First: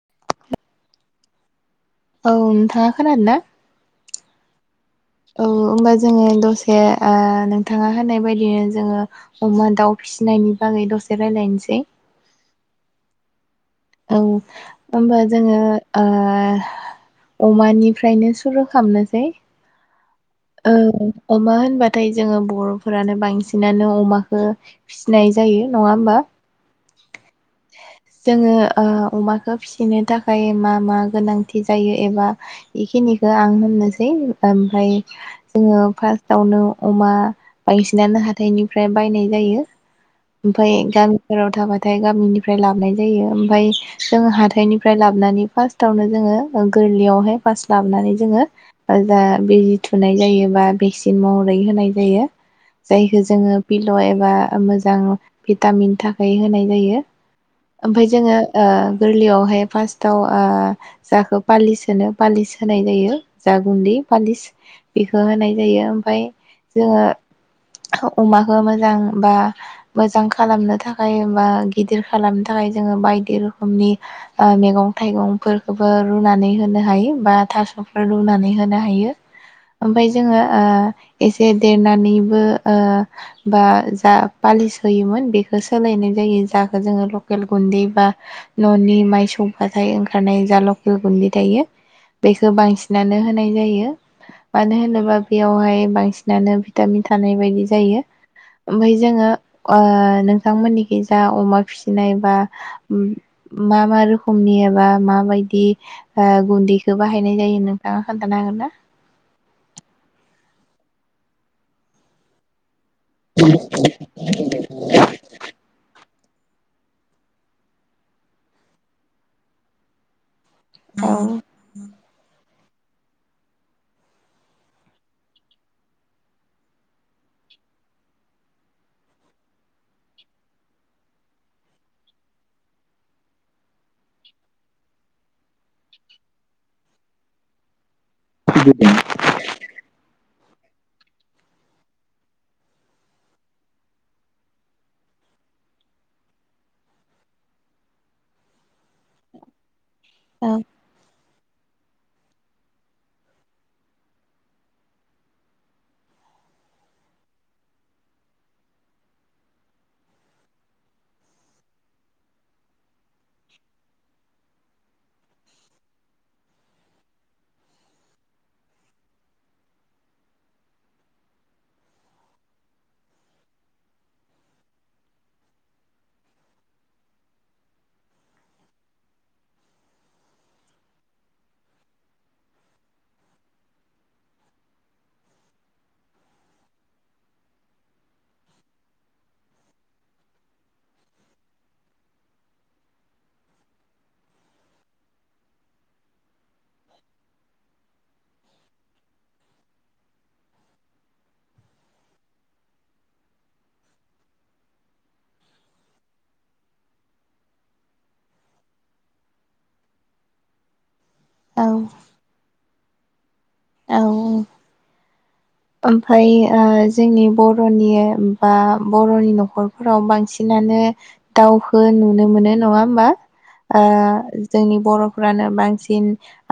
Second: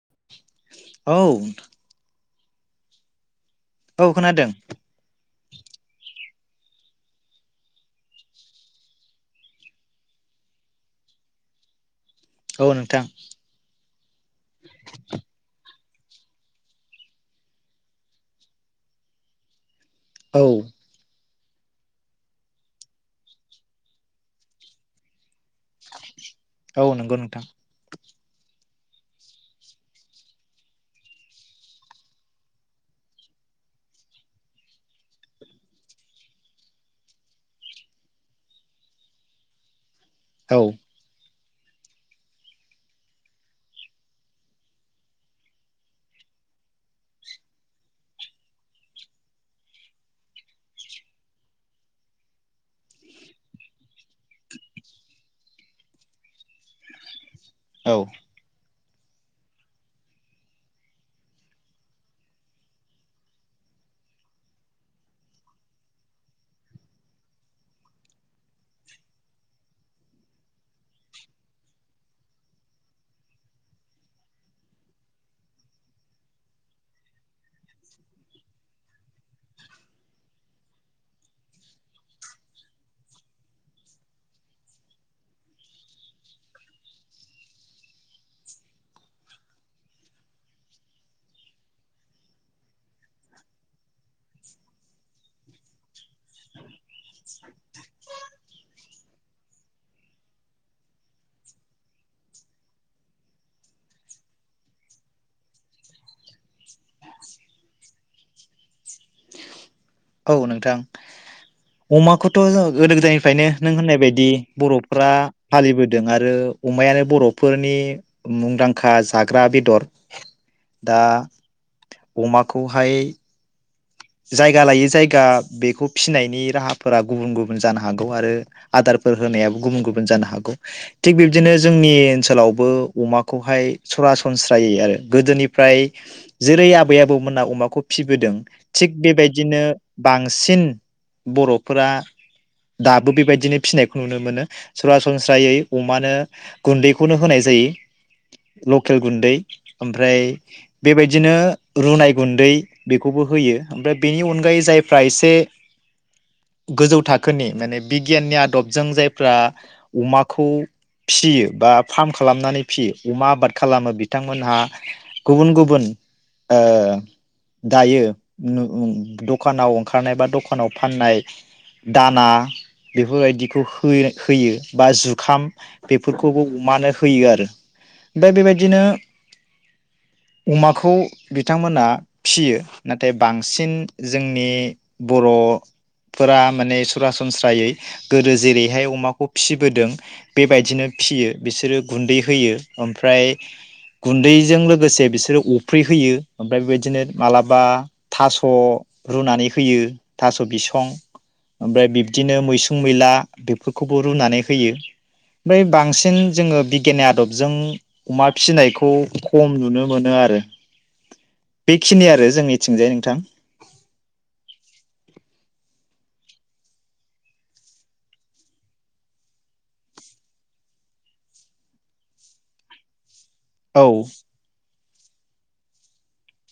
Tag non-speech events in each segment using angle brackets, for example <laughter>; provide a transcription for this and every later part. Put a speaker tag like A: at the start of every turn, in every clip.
A: औ
B: औ नोंथाङा खोनादों ना
A: औ खोनादों
B: औ होमबा जोंङो दसे ओ नोंथाङा होनाय बायदिनो जोंङो अमा दाउ फिसिनायनि बागै दसे रायजलायनोसै
A: औ नोंथां
B: औ ओमबा जोंङो ओ अमानिफ्रायनो सुरु खामनोसै
A: औ
B: ओ अमा होनबाथाय जोङो बरफोरानो बांसिनानो अमाखो फिसिनाय जायो नङा ओमबा
A: औ नंगौ नोंथां
B: जोङो ओ अमाखो फिसिनो थाखाय मा मा गोनांथि जायो एबा बेखिनिखो आं होननोसै ओमफ्राय जोङो फार्स्टावनो अमा बांसिनानो हाथाइनिफ्राय बायनाय जायो
A: औ
B: ओमफाय गाम फोराव थाबाथाय गामिनिफ्राय लाबनाय जायो ओम ओमफाय जोंङो हाथायनिफ्राय लाबनानै फार्स्टआवनो जोङो ओ गोरलैयावहाय फार्स्ट लाबनानै जोङो जा बिजि थुनाय जायो बा भेक्सिन महरै होनाय जायो जायखौ जोङो पिल' एबा मोजां भिटामिन थाखाय होनाय जायो
A: औ
B: ओमफाय जोङो ओ गोरलैयावहाय फार्स्टाव ओ जाखौ पालिस होनो पालिस होनाय जायो जा गुन्दै पालिस बेखौ होनाय जायो ओमफाय जोङो अमाखौ मोजां बा मोजां खालामनो थाखाय बा गिदिर खालामनो थाखाय जोङो बाय बायदि रोखोमनि ओ मेगं थाइगंफोरखोबो रुनानै होनो हायो बा थास'फोर रुनानै होनो हायो ओमफाय जोङो ओ एसे देरनानैबो ओ बा जा पालिस होयोमोन बेखो सोलायनाय जायो जाखो जोङो लकेल गुन्दै बा ननि माइ सौबाथाय ओंखारनाय जा लकेल गुन्दै थायो बेखो बांसिनानो होनाय जायो मानो होनोबा बेयावहाय बांसिनानो भिटामिन थानाय बायदि जायो ओमफाय जोङो ओ नोंथांमोननिखि जा अमा फिसिनाय बा ओम मा मा रोखोमनि एबा माबायदि ओ गुन्दैखो बाहायनाय जायो नोंथाङा खोन्थानो हागोन ना
A: औ नोंथां अमाखौथ जों गोदो गोदायनिफ्रायनो नों होननाय बायदि बरफ्रा फालिबोदों आरो आरो अमायानो बरफोरनि मुंदांखा जाग्रा बेदर दा अमा खौहाय जायगा लायै जायगा बेखौ फिसिनायनि राहाफोरा गुबुन गुबुन जानो हागौ आरो आदारफोर होनायाबो गुबुन गुबुन जानो हागौ थिग बिब्दिनो जोंनि ओनसोलावबो अमाखौहाय सरासनस्रायै आरो गोदोनिफ्राय जेरै आबै आबौमोना अमाखौ फिबोदों थिग बेबायदिनो बांसिन बरफोरा दाबो बेबायदिनो फिनायखौ नुनो मोनो सरासनस्रायै अमानो गुन्दैखौनो होनाय जायो लकेल गुन्दै ओमफ्राय
B: औ
A: बेबायदिनो रुनाय गुन्दै बेखौबो होयो ओमफ्राय बेनि अनगायै जायफ्रा एसे गोजौ थाखोनि माने बिगियाननि आदबजों जायफ्रा अमाखौ फियो बा फार्म खालामनानै फियो अमा आबाद खालामो बिथांमोनहा गुबुन गुबुन ओ दायो नु उ दखानाव ओंखारनाय बा दखानाव फाननाय दाना बेफोरबायदिखौ हो होयो बा जुखाम बेफोरखौबो अमानो होयो आरो ओमफ्राय बेबायदिनो अमाखौ बिथांमोना फियो ना नाथाय बांसिन जोंनि बरफोरा माने सरासनस्रायै गोदो जेरैहाय अमाखौ फिबोदों बेबायदिनो फियो बिसोरो गुन्दै होयो ओमफ्राय गुन्दैजों लोगोसे बिसोरो अफ्रि होयो ओमफ्राय बेबायदिनो मालाबा थास रुनानै होयो थास बिसं ओमफ्राय बिब्दिनो मैसुं मैला बेफोरखौबो रुनानै होयो ओमफ्राय बांसिन जोङो बिगियाननि आदबजों अमा फिनायखौ खम नुनो मोनो आरो बेखिनि आरो जोंनि होनजायो नोंथां
B: औ औ ओमफाय ओ जोंनि बरनि बा बरनि नखरफोराव बांसिनानो दावखो नुनो मोनो नङा होमबा ओ
A: औ
B: जोंनि बरफ्रानो बांसिन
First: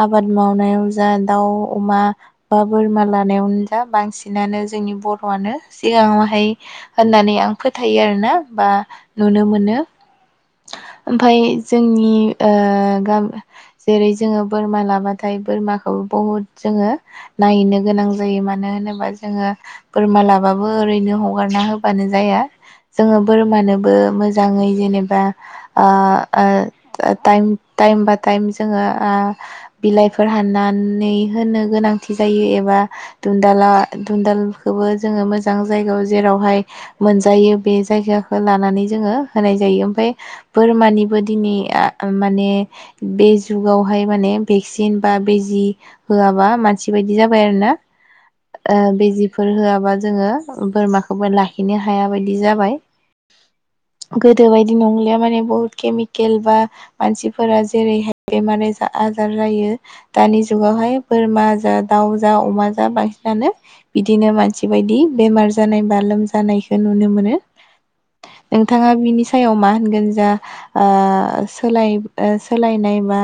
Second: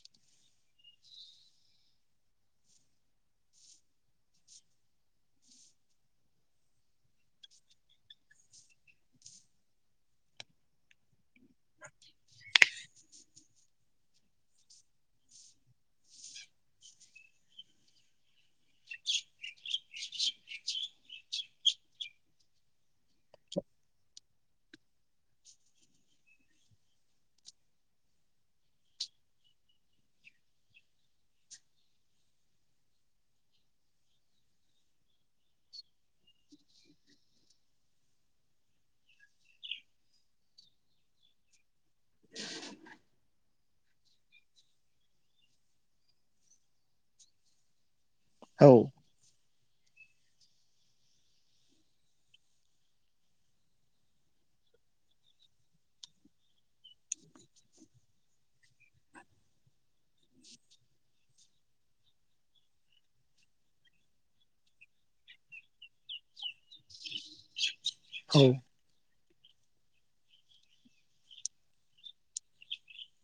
B: आबाद मावनायावनो जा दाउ अमा बा बोरमा लानायावनो दा बांसिनानो जोंनि बरआनो सिगाङावहाय होननानै आं फोथायो आरोना बा नुनो मोनो ओमफाय जोंनि ओ गाम जेरै जोङो बोरमा लाबाथाय बोरमाखौ बहुद जोङो नायहैनो गोनां जायो मानो होनोबा जोङो बोरमा लाबाबो ओरैनो हगारना होबानो जाया जोङो बोरमानोबो मोजाङै जेनेबा ओ ओ ओ टाइम टाइम बा टाइम जोङो ओ बिलाइफोर हाननानै होनो गोनांथि जायो एबा दुन्दाला दुनन्दालखौबो जोङो मोजां जायगायाव जेरावहाय मोनजायो बे जायगाखौ लानानै जोङो होनाय जायो ओमफाय बोरमानिबो दिनि आ माने बे जुगावहाय माने भेक्सिन बा बेजि होआबा मानसि बायदि जाबाय आरो ना
A: औ
B: ओ बिजि फोर होआबा जोङो बोरमाखौबो लाखिनो हाया बायदि जाबाय गोदो बायदि नंलि माने बहुत केमिकेल बा मानसिफोरा जेरैहाय बेमार जा आजार जायो दानि जुगावहाय बोरमा जा दाउ जा अमा जा बांसिनानो बिदिनो मानसि बायदि बेमार जानाय बा लोमजानायखो नुनो मोनो
A: औ
B: नोंथाङा बिनि सो सायाव मा मोनगोन जा आ सोलाय ओ सोलायनायबा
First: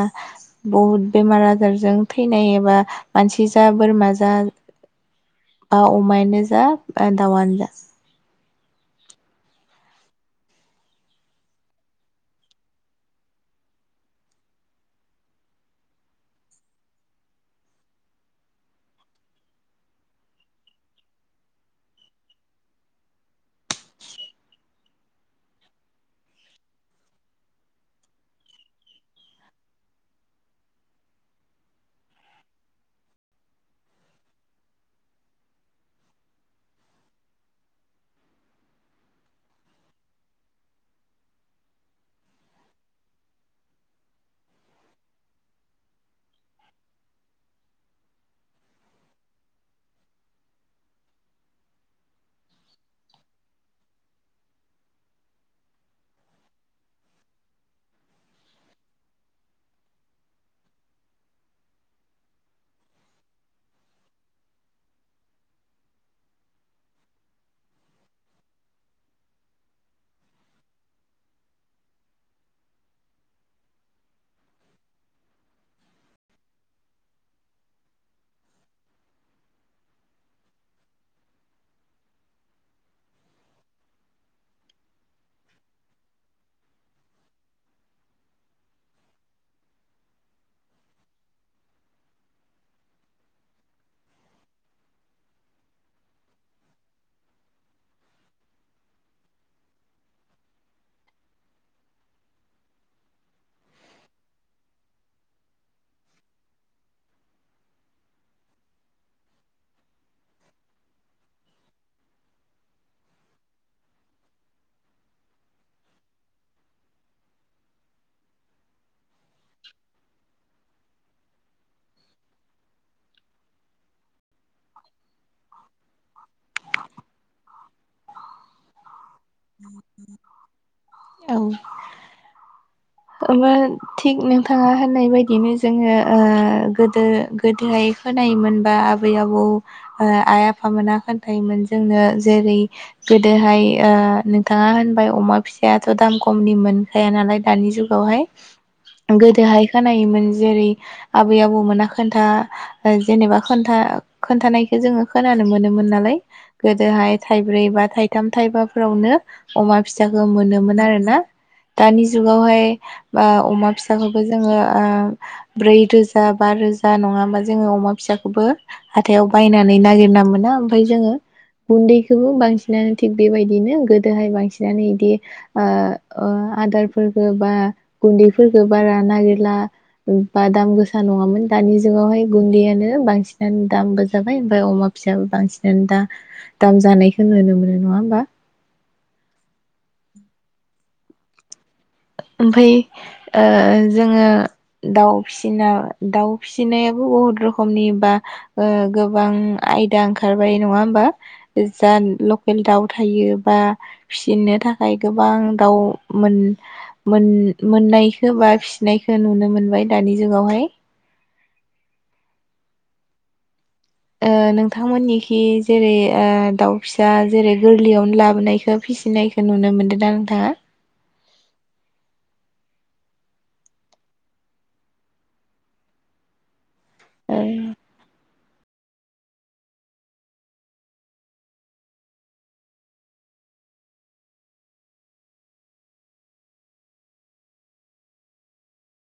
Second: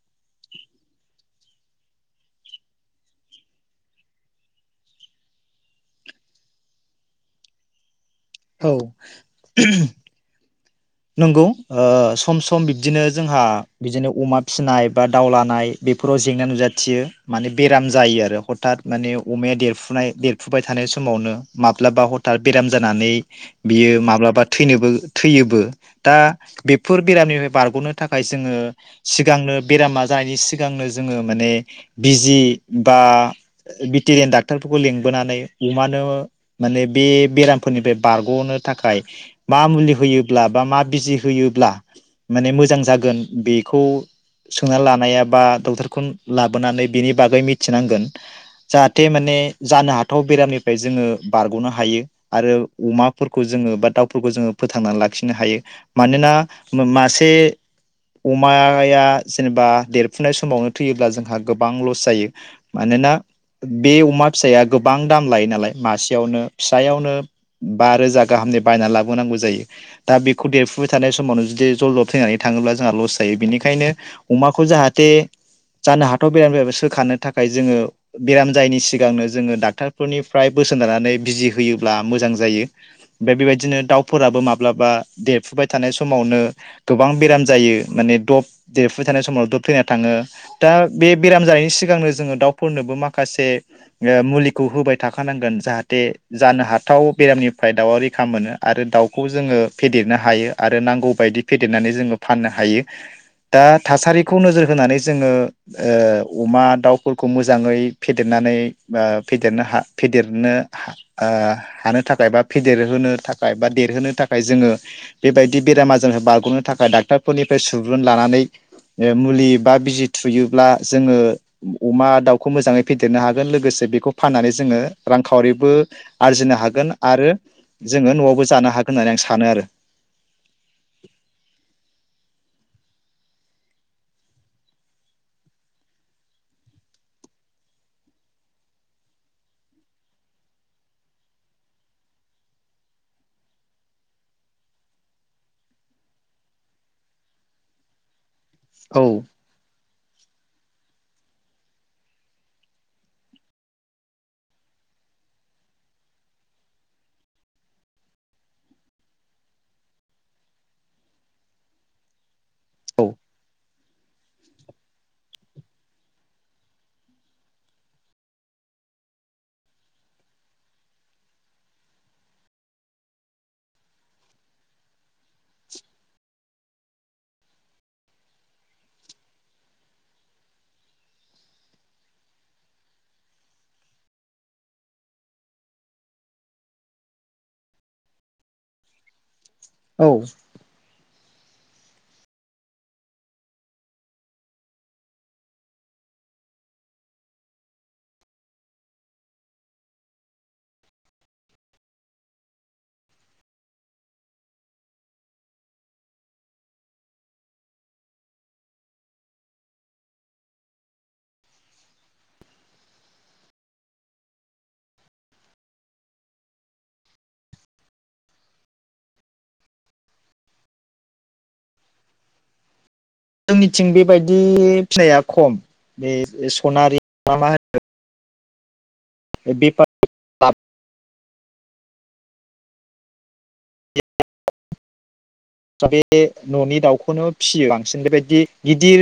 B: बहुद बेमार आजारजों थैनाय एबा मानसि जा बोरमा जा बा अमायानो जा बा दाउआनो जा
A: औ नंगौ ओ सम सम बिब्दिनो जोंहा बिदिनो अमा फिसिनाय बा दाउ लानाय बेफोराव जेंना नुजाथियो माने बेराम जायो आरो हथात माने अमाया देरफुनाय देरफुबाय थानाय समावनो माब्लाबा हथात बेराम जानानै बियो माब्लाबा थैनोबो थैयोबो दा बेफोर बेरामनिफ्राय बारग'नो थाखाय जोङो सिगांनो बेरामा जानायनि सिगांनो जोङो माने बिजि बा भेटेरियान डाक्टरफोरखौ लेंंबोनानै अमानो माने बे बेरामफोरनिफ्राय बारग'नो थाखाय मा मुलि होयोब्ला बा मा बिजि होयोब्ला माने मोजां जागोन बेखौ सोंनानै लानाया बा डक्टरखौ लाबोनानै बेनि बागै मिथिनांगोन जाहाथे माने जानो हाथाव बेरामनिफ्राय जोङो बारग'नो हायो आरो अमाफोरखौ जोङो बा दाउफोरखौ जोङो फोथांनानै ला लाखिनो हायो मानोना मा-मासे अमाया जेनेबा देरफुनाय समावनो थैयोब्ला जोंहा गोबां लस जायो मानोना बे अमा फिसाया गोबां दाम लायो नालाय मासेयावनो फिसायावनो बा रोजा गाहामनि बायनानै लाबोनांगौ जायो दा बेखौ देरफुबाय थानाय समावनो जुदि जल दब थैनानै थाङोब्ला जोंहा लस जायो बेनिखायनो अमाखौ जाहाथे जानो हाथाव बेरामनिफ्रायबो सोखानो थाखाय जोङो बेराम जायैनि सिगांनो जोङो डाक्टरफोरनिफ्राय बोसोन लानानै बिजि होयोब्ला मोजां जायो बे बेबायदिनो दाउफोराबो माब माब्लाबा देरफुबाय थानाय समावनो गोबां बेराम जायो माने दब देरफुबाय थानाय समाव दब थैना थाङो दा बे बेराम जानायनि सिगांनो जोङो दाउफोरनोबो माखासे ओ मुलिखौ होबाय थाखानांगोन जाहाथे जानो हाथाव बेरामनिफ्राय दाउआ रैखा मोनो आरो दाउखौ खौ जोङो फेदेरनो हायो आरो नांगौ बायदि फेदेरनानै जोङो फाननो हायो दा थासारिखौ नोजोर होनानै जोङो ओ अमा दाउफोरखौ मोजाङै फेदेरनानै बा फेेदेरनो हा फेदेरनो हा ओ हानो थाखाय बा फेदेरहोनो थाखाय बा देरहोनो थाखाय जोङो बेबायदि बेराम आजारखो बारग'नो थाखाय डाक्ट'रफोरनिफ्राय सुबुरुन लानानै ओ मुलि बा बिजि थुयोब्ला जोङो अमा दाउखौ मोजाङै फेदेरनो हागोन लोगोसे बेखौ फाननानै जोङो रांखावरिबो आरजिनो हागोन आरो जोङो न'आवबो जानो हागो
B: औ थिग नोंथाङा होननाय बायदिनो जोङो ओ गोदो गोदोहाय खोनायोमोनबा आबै आबौ ओ आइ आफामोना खोन्थायायोमोन जोंनो जेरै गोदोहाय ओ नोंथाङा होनबाय अमा फिसायाथ' दाम खमनि मोनखाया नालाय दानि जुग बेवहाय
A: औ
B: गोदोहायखो खोनायोमोन जेरै आबै आबौमोना खोन्था ओ जेनेबा खोनथा खोन्थानायखो जोङो खोनानो मोनोमोन नालाय गोदोहाय थाइब्रै बा थाइथाम थाइबाफोरावनो अमा फिसाखो मोनोमोन आरोना दानि जुगावहाय
A: औ
B: बा अमा फिसाखौबो जोङो ओ ब्रै रोजा बा रोजा नङाबा जोङो अमा फिसाखौबो हाथायाव बायनानै नागिरना मोना ओमफ्राय जोङो गुन्दैखौबो बांसिनानो थिग बेबायदिनो गोदोहाय बांसिनानो बिदि ओ अ आदारफोरबो बा गुन्दैफोरखो बारा नागिरला बा दाम गोसा नङामोन दानि जुगावहाय गुन्दैयानो बांसिनानो दामबो जाबाय ओमफ्राय अमा फिसायाबो बांसिनानो दा दाम जानायखौ नुनो मोनो नङा होमबा?
A: औ
B: ओमफफ्राय ओ जोङो दाउ फिसिना दाउ फिसिनायाबो बहुद रोखोमनि बा ओ गोबां आयदा ओंखारबाय नङा होमबा? जा लकेल दाउ थायो बा फिसिनो थाखाय गोबां दाउ मोन मोन-मोननायखो बा फिसिनायखो नुनो मोनबाय दानि जुगावहाय ओ नोंथांमोननिखि जेरै ओ दाउ फिसा जेरै गोरलैयावनो लाबोनायखो फिसिनायखो नुनो मोनदों ना नोंथाङा?
A: जोंनिथिं बेबायदि फिनाया खम बे <unintelligible> खनारि मा
B: ओ
A: मा होनो <unintelligible> <unintelligible> द बे ए न'नि दाउखौनो फिसियो बांसिन बेबायदि गिदिर